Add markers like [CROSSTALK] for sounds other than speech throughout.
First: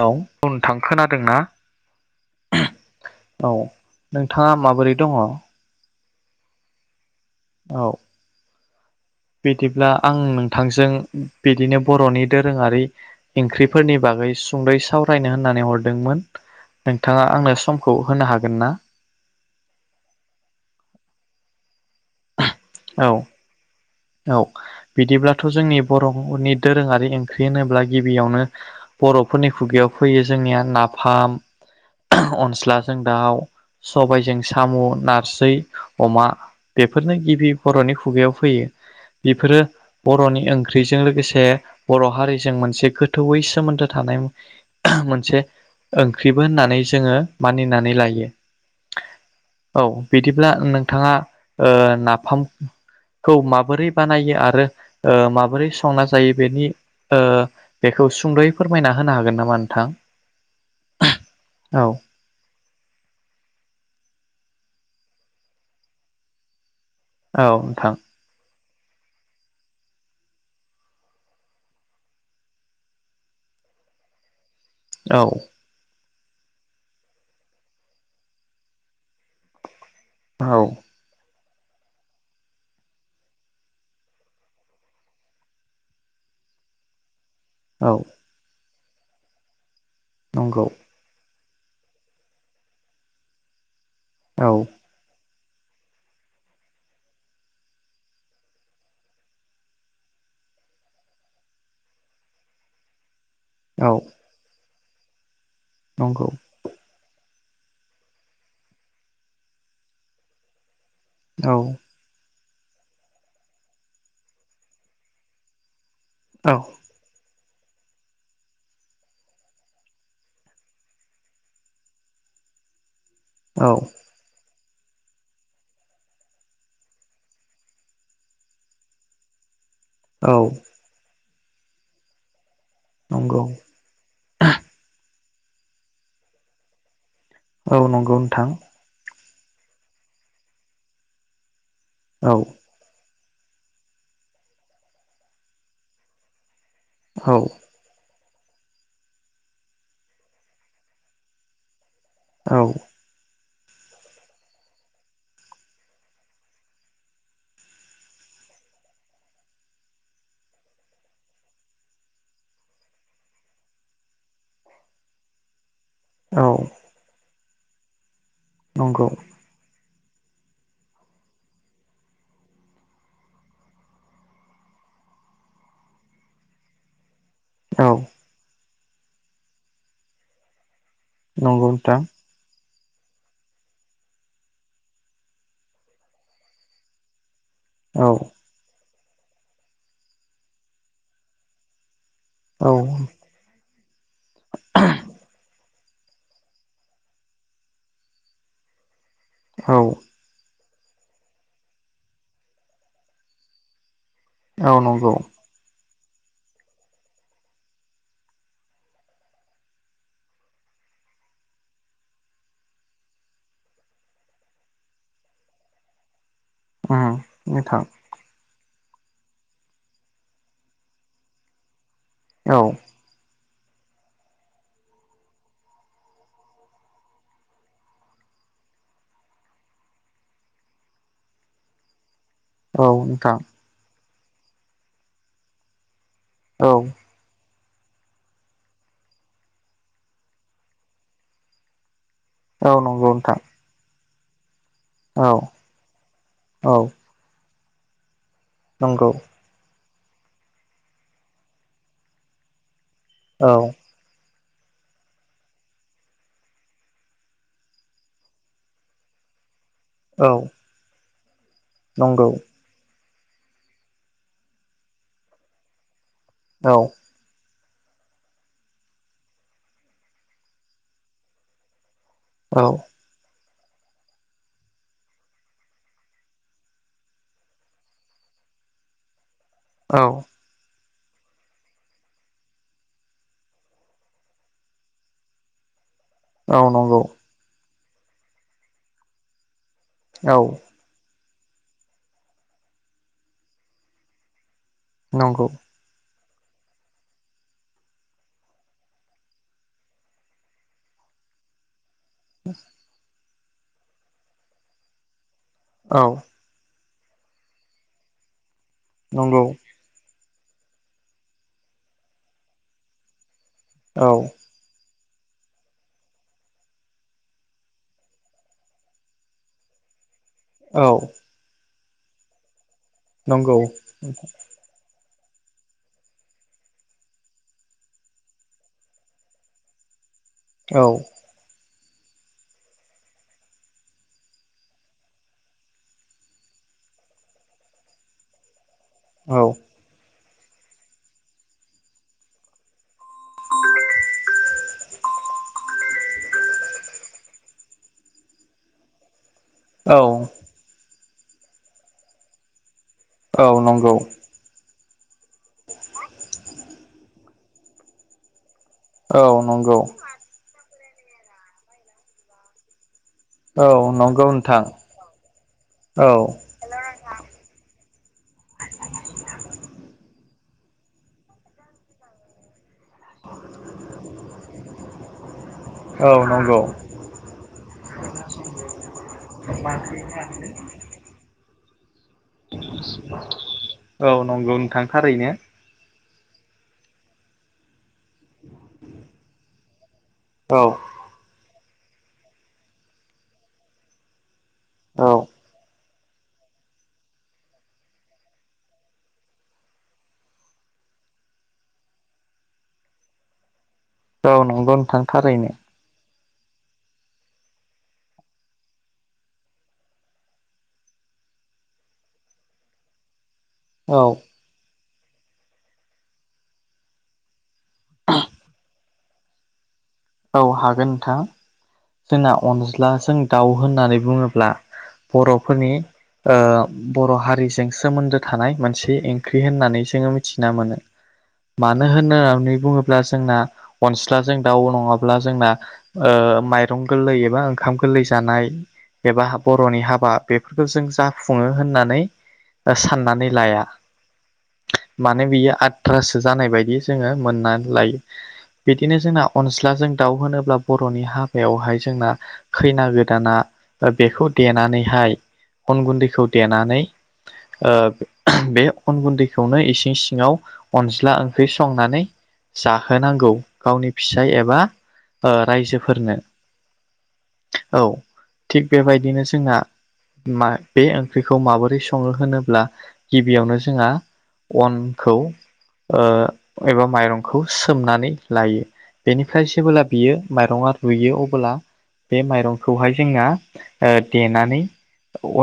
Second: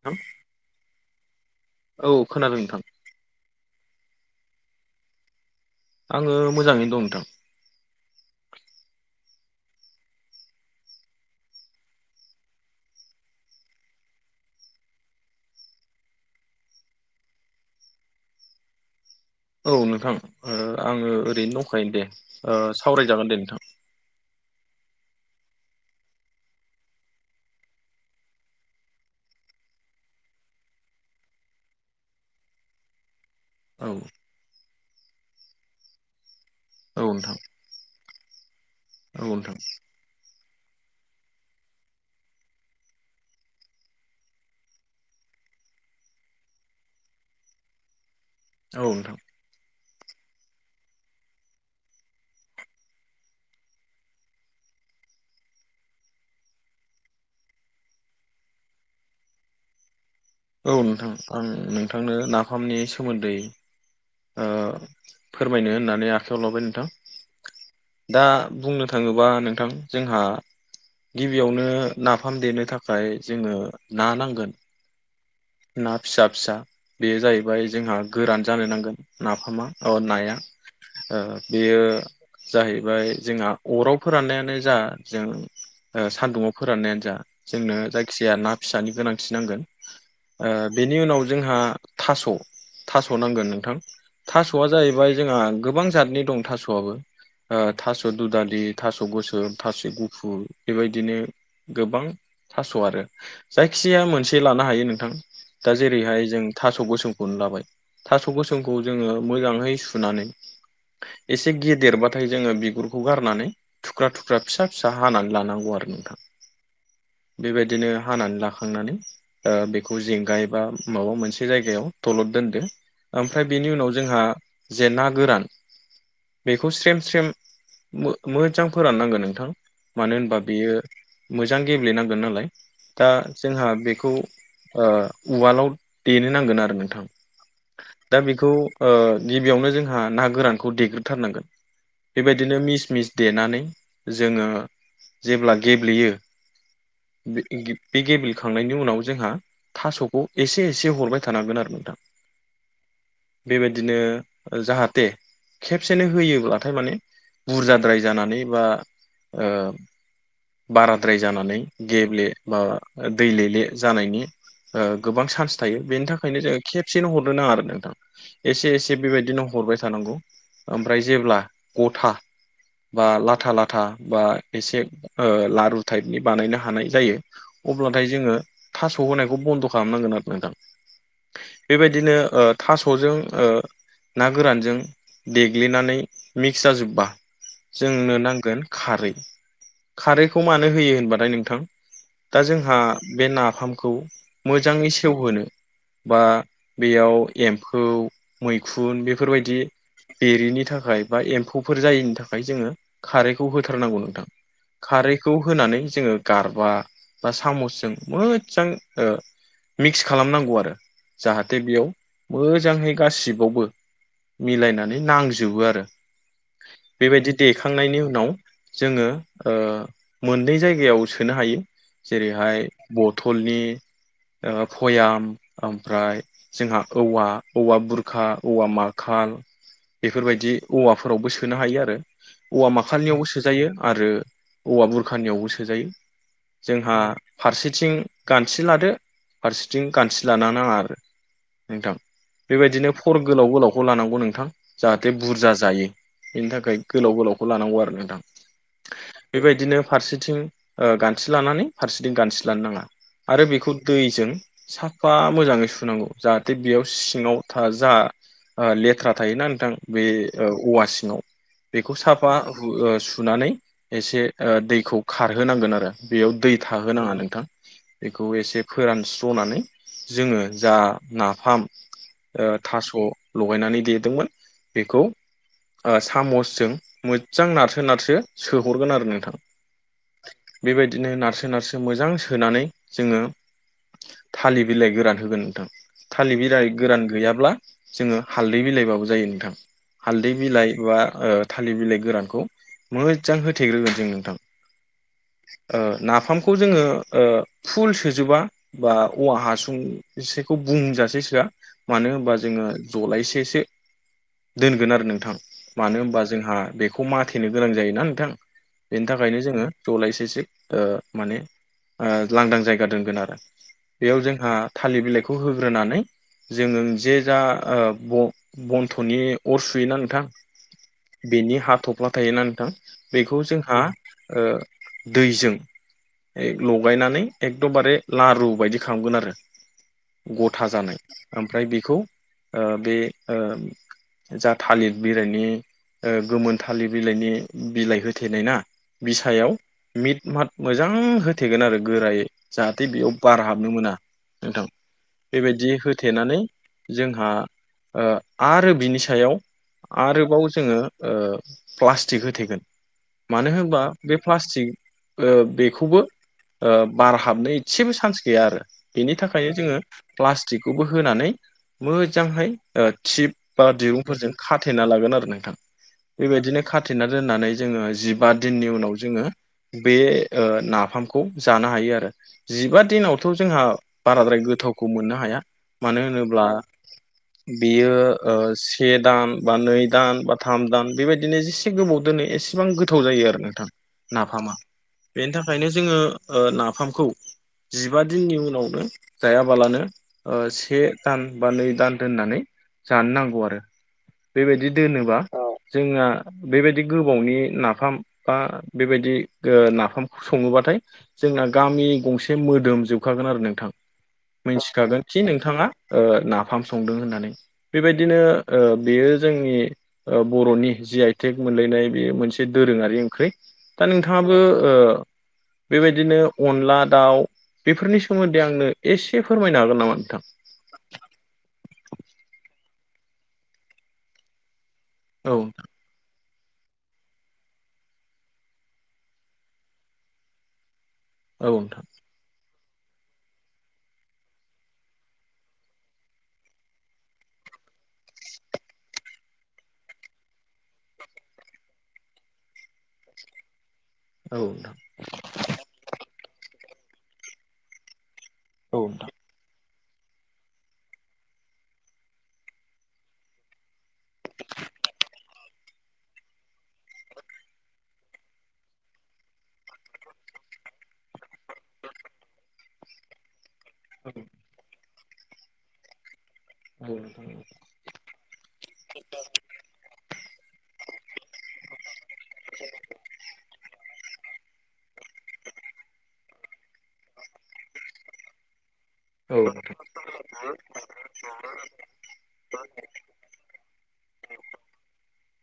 लौ नोंथां अ नोथां खोनादोंना? औ खोनादों नोंथां [INAUDIBLE] औ नोंथाङा माबोरै दङ? आङो मोजाङैनो दं नोंथां। औ बिदिब्ला आं नोंथांजों बिदिनो बर'नि दोरोङारि इख्रिफोरनि बागै सुंयै सावरायनो होननानै हरदोंमोन नोंथाङा आंनो समखौ होनो हागोन ना? औ नोंथां ओ आङो ओरैनो दंखायो दे। ओ औ सावरायजागोन दे नोंथां। औ बिदिब्लाथ' जोंनि बर'नि दोरोङारि ओंख्रि होनोब्ला गिबियावनो बर'फोरनि खुगायाव फैयो जोंनिया नाफाम अनस्लाजों दाउ। औ सबायजों साम' नारजै अमा औ बेफोरनो नोंथां गिबि बर'नि खुगायाव फैयो औ नोंथां बेफोरो बर'नि ओं ख्रिजों लोगोसे बर' हारिजों मोनसे गोथौयै सोमोन्दो थानाय मोनसे ओंख्रिबो होननानै जोङो मानिनानै लायो। औ नोंथां औ बिदिब्ला नोंथाङा ओ नाफाम खौ माबोरै बानायो आरो ओ माबोरै संना जायो बेनि ओ बेखौ सुंद'यै फोरमायना होनो हागोन नामा नोंथां? औ नोंथां आं औ नोंथांनो नाफामनि सोमोन्दै ओ फोरमायनो होननानै आखायाव लाबाय नोंथां। औ नोंथां दा बुंनो थाङोबा नोंथां जोंहा गिबियावनो नाफाम देनो थाखाय जोङो ना नांगोन। औ ना फिसा फिसा बेयो जाहैबाय जोंहा गोरान जानो नांगोन नाफामा। अ नाया औ ओ बेयो जाहैबाय जोंहा अराव फोराननायानो जा जों ओ सान्दुुङाव फोराननायानो जा। जोंनो औ जायखिजाया ना फिसानि गोनांथि नांगोन। ओ नंगौ बेनि उनाव जोंहा थास' थास' नांगोन नोंथां औ थास'आ जाहैबाय जोंहा गोबां जातनि दं थास'आबो ओ थास' दुदालि थास' गोसोम थास' गुफुर बेबायदिनो गोबां थास' आरो औ जायखिजाया मोनसे लानो हायो नोंथां दा नंगौ जेरैहाय जों थास' गोसोम खौनो लाबाय थास' गोसोमखौ जोङो मोजाङै सुनानै एसे औ गिदेरबाथाय जोङो बिगुरखौ गारनानै थुख्रा थुख्रा फिसा फिसा हानानै लानांगौ आरो नों औ बेबायदिनो हानानै लाखांनानै ओ बेख खौ जेंगाय एबा माबा मोनसे जायगायाव दलद दोनदो ओमफ्राय बेनि औ उनाव जोंहा जे ना गोरान बेखौ स्रेम स्रेम मो मोजां फोराननांगोन नोंथां मानो होनबा औ बेयो मोजां गेब्लेनांगोन नालाय दा नंगौ जोंहा बेखौ ओ उवालाव देनो नांगोन आरो नोंथां औ नंगौ दा बेखौ नोंथां ओ गिबियावनो जोंहा ना गोरानखौ देग्रोथारनांगोन औ बेबायदिनो मिस मिस देनानै जोङो जेब्ला गेब्लेयो बे औ गे गेब्लेखांनायनि उनाव जोंहा थास'खौ एसे एसे हरबाय थानांगोन आरो नोंथां औ बेबायदिनो जाहाते खेबसेनो होयोब्लाथाय माने बुरजाद्राय जानानै बा ओ बाराद्राय जानानै गेब्ले बा दै लेले जानायनि ओ गोबां चान्स थायो बेनि थाखायनो जोङो औ खेबसेनो हरनो नाङा आरो नोंथां एसे एसे नंगौ बेबायदिनो हरबाय थानांगौ ओमफ्राय जेब्ला गथा बा लाथा लाथा बा एसे ओ लारु थाइपनि बानायनो हानाय जायो औ अब्लाथाय जोङो थास' होनायखौ बन्द' खालामनांगोन आरो नोंथां नंगौ नोंथां बेबायदिनो ओ थास'जों ओ ना गोरानजों देग्लिनानै मिक्स जाजोब्बा जोंनो औ नांगोन खारै खारैखौ मानो होयो होनबाथाय नोंथां दा औ जोंहा बे नाफामखौ मोजाङै सेवहोनो बा बेयाव एम्फौ मैखुन बेफोरबायदि औ बेरिनि थाख खाय बा एम्फौफोर जायिनि थाखाय जोङो खारैखौ होथारनांगौ नोंथां औ नंगौ खारैखौ होनानै जोङो गारबा बा सामसजों मोद जां ओ मिक्स खालामनांगौ आरो जाहाथे बेयाव मोजांहै गासिबावबो मिलायनानै नांजोबो आरो उम बेबायदि नोंथां देखांनायनि उनाव जोङो ओ मोननै जायगायाव सोनो हायो औ जेरैहाय बट थलनि ओ भयाम ओमफ्राय जोंहा औवा औवा बुरखा औवा माखा थाल बेफोरबायदि औवाफोरावबो सोनो हायो आरो औवा औ माखालनियावबो नोंथां सोजायो आरो औवा बुरखानियावबो सोजायो औ जोंहा फारसेथिं गानसे लादो फारसेथिं गानसे लानो नाङा आरो नोंथां औ बेबायदिनो नंगौ फर नोंथां गोलाव गोलावखौ लानांगौ नोंथां जाहाथे औ बुरजा जायो बेनि थाखाय औ गोलाव गोलावखौ लानांगौ आरो नोंथां नंगौ बेबायदिनो फारसेथिं ओ गान्थि लानानै फारसेथिं गान्थि लानो नाङा आरो औ बेखौ दैजों साफा मोजाङै सुनांगौ जाहाथे बेयाव सिङाव था जा ओ लेथ्रा थायोना नोंथां बे औ औवा सिङाव बेखौ नंगौ साफा ओ सु सुनानै एसे ओ दैखौ खारहोनांगोन आरो बेयाव दै औ थाहोनाङा नोंथां बेखौ एसे फोरानस्र'नानै जोङो जा नाफाम ओ औ थास' लगायनानै देदोंमोन बेखौ ओ सामसजों मोजां नारसो नारसो सोहरगोन आरो नोंथां औ। बेबायदिनो नारसो नारसो मोजां सो सोनानै जोङो थालिर बिलाइ गोरान होगोन नोंथां थालिर बिलाइ नंगौ गोरान गैयाब्ला जोङो हालदै बिलाइबाबो जायो नोंथां हालदै औ बिलाइ बा ओ थालिर बिलाइ गोरानखौ मोजां होथेग्रोगोन जों नोंथां नंगौ ओ नाफामखौ जोङो ओ फुल सोजोबा बा औवा हासुंसेखौ बुंजासे सोआ मानो होनबा जोङो जलायसेसो दोनगोन आरो नोंथां मानो औ होनबा जोंहा बेखौ माथेनो गोनां जायोना नोंथां बेनि थाखायनो नंगौ जोङो जलायसेसो ओ माने लांदां ओ जायगा दोनगोन आरो औ बेयाव जोंहा थालिर बिलाइखौ होग्रोनानै जोङो जे जा ओ ब-बन्थ'नि अर सुयोना नोंथां? औ बेनि हाथफ्ला थायोना नोंथां बेखौ नंगौ जोंहा ओ दैजों लगायनानै एकदमबारे लारु बायदि खालामगोन आरो गथा जानाय औ ओमफ्राय बेखौ ओ बे ओ जा थालिर बिलाइनि ओ गोमोन थालिर बिलाइनि बिलाइ होथेनाय ना औ बिसायाव मिट मात मोजां होथेगोन आरो गोरायै जाहाथे बेयाव बार हाबनो मोना नोंथां बेबायदि हो थेनानै जोंहा ओ आरो बिनि सायाव औ आरोबाव जोङो ओ प्लास्टिक होथेगोन औ मानो होनबा नंगौ बे प्लास्टिक ओ बेखौबो ओ बार हाबनो एसेबो चान्स गैया आरो बेनि औ थाखायनो नंगौ जोङो प्लास्टिकखौबो होनानै मोजांहाय ओ थिब बा औ नंगौ दिरुंफोरजों नोंथां खाथेना लागोन आरो नोंथां औ बेबायदिनो खाथेना दोननानै जोङो जिबा दिननि उनाव जोङो बे ओ नाफामखौ खौ जानो हायो आरो जिबा दिनावथ' जोंहा बाराद्राय गोथावखौ मोननो हाया मानो औ होनोब्ला नंगौ बेयो ओ से दान बा नै दान बा थाम दान बेबायदिनो जि से गोबाव दोनो एसेबां गोथाव जायो आरो नोंथां औ नाफामा नंगौ नोंथां थारैनो बेनि थाखायनो जोङो ओ नाफामखौ जिबा दिननि उनावनो जायाबालानो ओ औ से दान बा नै दान दोननानै जानो नांगौ आरो बेबायदि दोनोबा औ जोंना बेबायदि गोबावनि नाफाम बा बेबायदि ओ नाफामखौ सङोबाथाय जोंना गामि गंसे मोदोम जोबखागोन आरो नोंथां औ नंगौ मिथिखागोन नोंथां खि थारैनो नोंथाङा ओ ना फाम संदों होननानै बेबायदिनो ओ बेयो जोंनि बर'नि जि आइथेक मोनलायनाय बे मोनसे दोरोङारि ओंख्रि दा औ नोंथाङाबो ओ बेबायदिनो अनला दाउ बेफोरनि सोमोन्दै आंनो एसे फोरमायनो हागोन नामा? नोंथां? औ हागोन नोंथां जोंना अनज्लाजों दाउ होननानै बुङोब्ला औ बर'फोरनि ओ बर' हारिजों सोमोन्दो थानाय मोनसे ओंख्रि होननानै जोङो मिथिना मोनो नोंथां मानो होननानै बुङोब्ला जोंना अनस्लाजों दाउ नङा ब्ला जोंना ओ माइरं गोरलै एबा ओंखाम गोरलै जानाय एबा बर'नि हाबा बेफोरखौ जों जाफुङो होननानै दा साननानै लाया। औ नोंथां माने बियो आथ्रासो जानाय बायदि जोङो मोननानै लायो। औ नोंथां औ बिदिनो नोंथां जोंना अनज्लाजोंं दाउ होनोब्ला बर'नि हाबायावहाय जोंना खैना गोदाना बेखौ देनानैहाय अन गुन्दैखौ देनानै ओ बे अन गुन्दैखौनो इसिं सिङाव अनज्ला ओंख्रि संनानै जाहोनांगौ गावनि औ फिसाय एबा ओ रायजोफोरनो। नोंथां औ नोंथां औ थिग बेबायदिनो जोंना मा बे ओंख्रिखौ माबोरै संङो होनोब्ला गिबियावनो जोंहा अनखौ ओ एबा माइरंखौ सोमनानै लायो। औ नोंथां औ बेनिफ्राय नोंथां जेबोला बियो माइरं आ रुयो अबोब्ला बे माइरंखौहाय जोंना ओ देनानै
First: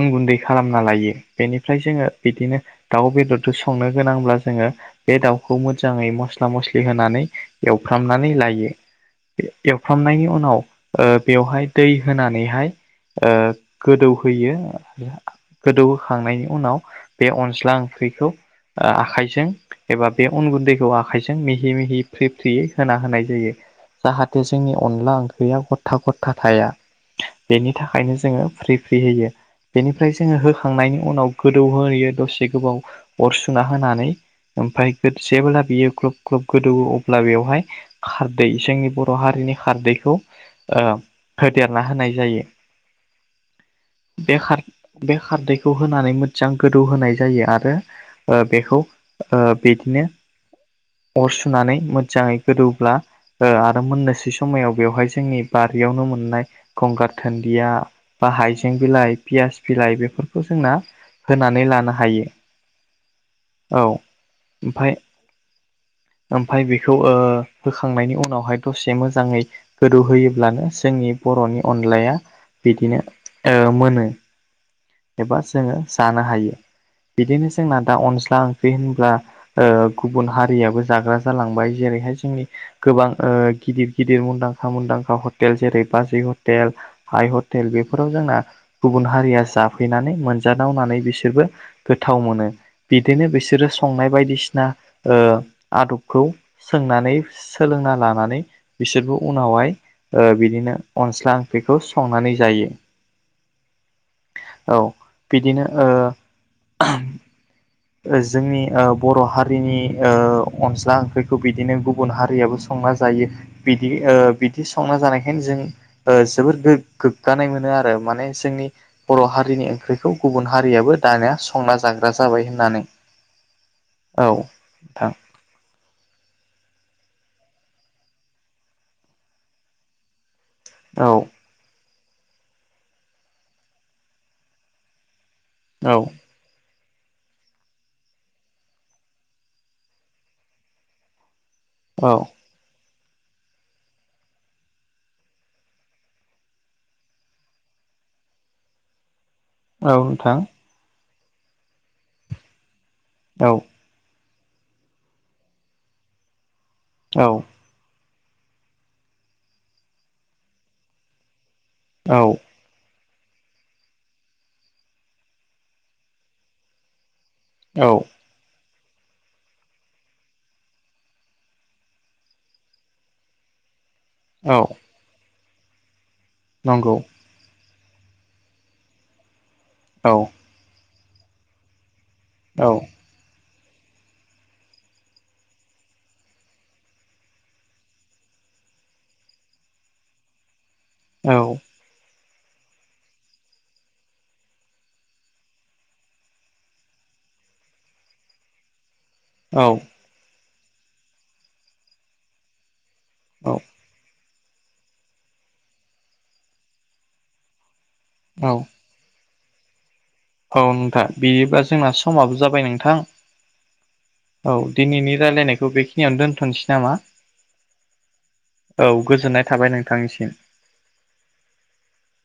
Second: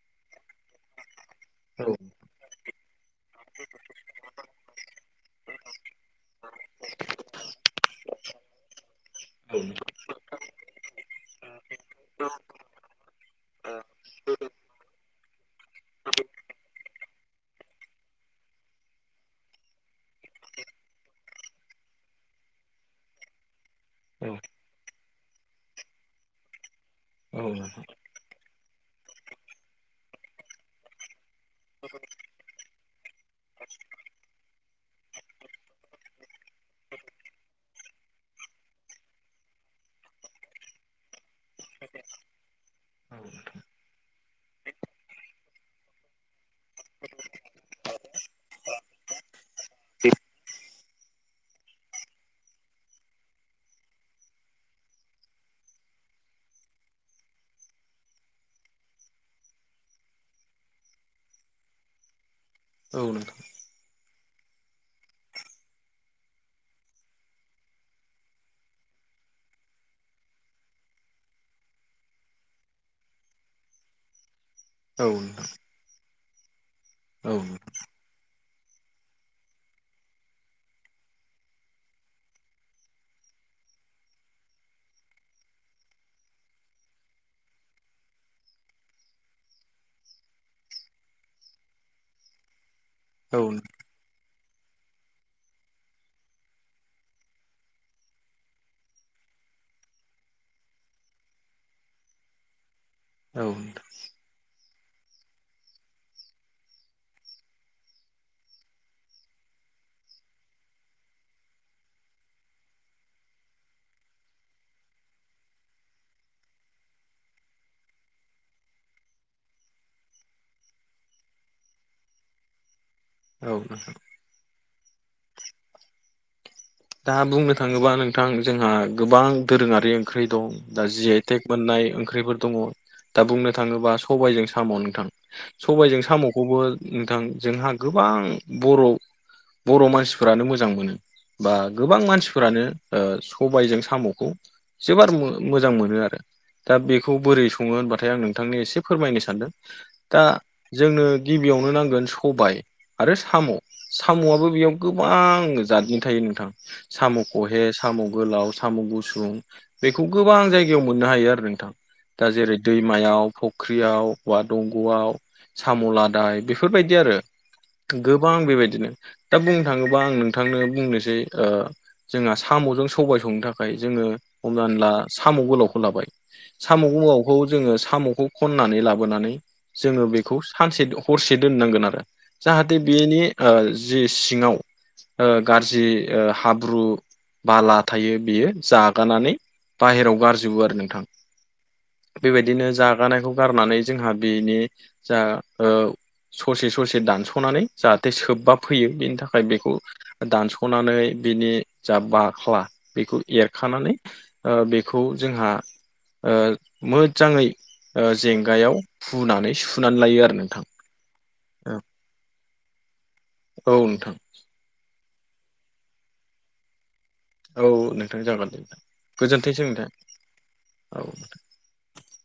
अन गुन्दै खालामना लायो। बेनिफ्राय औ नोंथां औ जोंङो बिदिनो दाउ बेदरजों संनो गोनांब्ला जोंङो बे दाउखौ मोजाङै मस मसला मसला होनानै एवफ्राम लायो नोंथां एवफ्रामनायनि उनाव ओ बेवहाय दै होनानैहाय ओ गोदौ होयो गोदौ होखांनायनि उनाव बे अनज्ला ओंख्रिखौ ओ आखाइजों एबा बे अन गुन्दैखौ आखाइजों मिहि मिहि फ्रि फ्रियै होना होनाय जायो। जाहाथे जोंनि अनला ओंख्रिया गथा गथा थाया। बेनि थाखायनो जोंङो फ्रि फ्रि होयो। बेनिफ्राय जोंङो होखांनायनि उनाव गोदौहोयो दसे गोबाव अर सुना होनानै ओमफ्राय जेब्ला बियो ग्लब ग्लब गोदौवो अब्ला बेवहाय खारदै जोंनि बर' हारिनि खारदैखौ ओ होदेरना होनाय जायो। [UNINTELLIGIBLE] बे खार बे खारदैखौ होनानै मोजां गोदौ होनाय जायो आरो ओ बेखौ ओ बिदिनो अर सुनानै मोजांङै गोदौब्ला ओ आरो मोननोसै समायाव बेवहाय जोंनि बारियावनो मोननाय गंगार घोनदिया बा हाइजें बिलाइ पियास बिलाइ बेफोरखौ जोंना होनानै लानो हायो। औ नोंथां। ओमफ्राय ओमफ्राय बेखौ ओ होखांनायनि उनाव उनावहाय दसे मोजांङै गोदौ होयोब्लानो जोंनि बर'नि अनलाया बिदिनो ओ मोनो। एबा जोंङो जानो हायो बिदिनो जोंना दा अनला अनला ओंख्रि होनब्ला ओ गुबुन हारियाबो जाग्रा जालांबाय जेरैहाय जोंनि गोबां ओ गिदिर गिदिर मुंदांखा मुंदांखा हटेल जेरै बाजै हटेल हाइ हटेल बेफोराव जो जोंना गुबुन हारिया जाफैनानै मोनजादावनानै बिसोरबो गोथाव मोनो। बिदिनो बिसोरो संनाय बायदिसिना ओ आदबखौ सोंनानै सोलोंना लानो नानै बिसोरबो उनावहाय बिदिनो अनस्ला ओंख्रिखौ संनानै जायो। औ नोंथां। औ बिदिनो ओ जोंनि ओ बर हारिनि ओ अनज्ला ओंख्रिखौ बिदिनो गुबुन हारियाबो संना जायो। जायो बिदि ओ बिदि संना जानायखायनो ओ जों जोबोद गोग्गानाय मोनो आरो। माने जोंनि बर हारिनि ओंख्रिखौ गुबुन हारियाबो दानिया संना जाग्रा जाबाय होननानै। औ नोंथां। दा बुंनो थांङोबा नोंथां जोंहा गोबां दोरोङारि ओंख्रि दं। दा जिआइटेक मोननाय ओंख्रिफोर दङ दा बुंनो थाङोब्ला सबायजों साम' नोंथां। सबायजों सामखौबो नोंथां जोंहा गोबां बर बर मानसिफ्रानो मोजां मोनो। बा गोबां नोंथां औ मानसिफोरानो ओ सबायजों सामखौ जोबोर मो-मोजां मोनो आरो दा बेखौ बोरै संङो होनबाथाय आं नोंथांनि एसे फोरमायनो सानदों दा नोंथां जोंनो गिबियावनो नांगोन सबाय आरो औ साम सामआबो बेयाव गोबां जादनि थायो नो औ सामख'हे साम गोलाव साम गुसुं बेखौ गोबां जायगायाव मोननो हायो आरो नोंथां दा औ जेरै दैमायाव फुख्रियाव बा दंग'आव साम' लादाय बेफोरबायदि आरो औ गोबां बेबायदिनो दा बुंनो थाङोबा आं नोंथांनो बुंनोसै ओ जोंहा साम'जों सबाय संनो थाखाय जोङो हमना औ ला साम' गोलावखौ लाबाय साम' नंगौ गोलावखौ जोङो साम'खौ खननानै लाबोनानै जोङो औ बेखौ सानसे हरसे दोननांगोन आरो औ जाहाथे बेनि ओ जि सिङाव ओ गाज्रि ओ हाब्रु बाला थायो बेयो जागानानै बाहेरायाव गारजोबो आरो नों थां औ बेबायदिनो जागानायखौ गारनानै जोंहा बेनि जा ओ ससे ससे दानस'नानै जाहाथे सोबबा फैयो बेनि थाखाय औ बेखौ दानस'नानै बिनि जा बाख्ला बेखौ एरखानानै ओ बेखौ जोंहा ओ मोजाङै ओ जेंगायाव हुनानै सु औ नोंथां बिदिबा जोंना समाबो जाबाय नोंथां औ नोंथां औ दिनैनि रायलायनायखौ बेखिनियावनो दोनथ'नोसै नामा औ नोंथां जागोन दे औ गोजोननाय गोजोन्थोंसै थाबाय नोंथां नोंथांनिसिम औ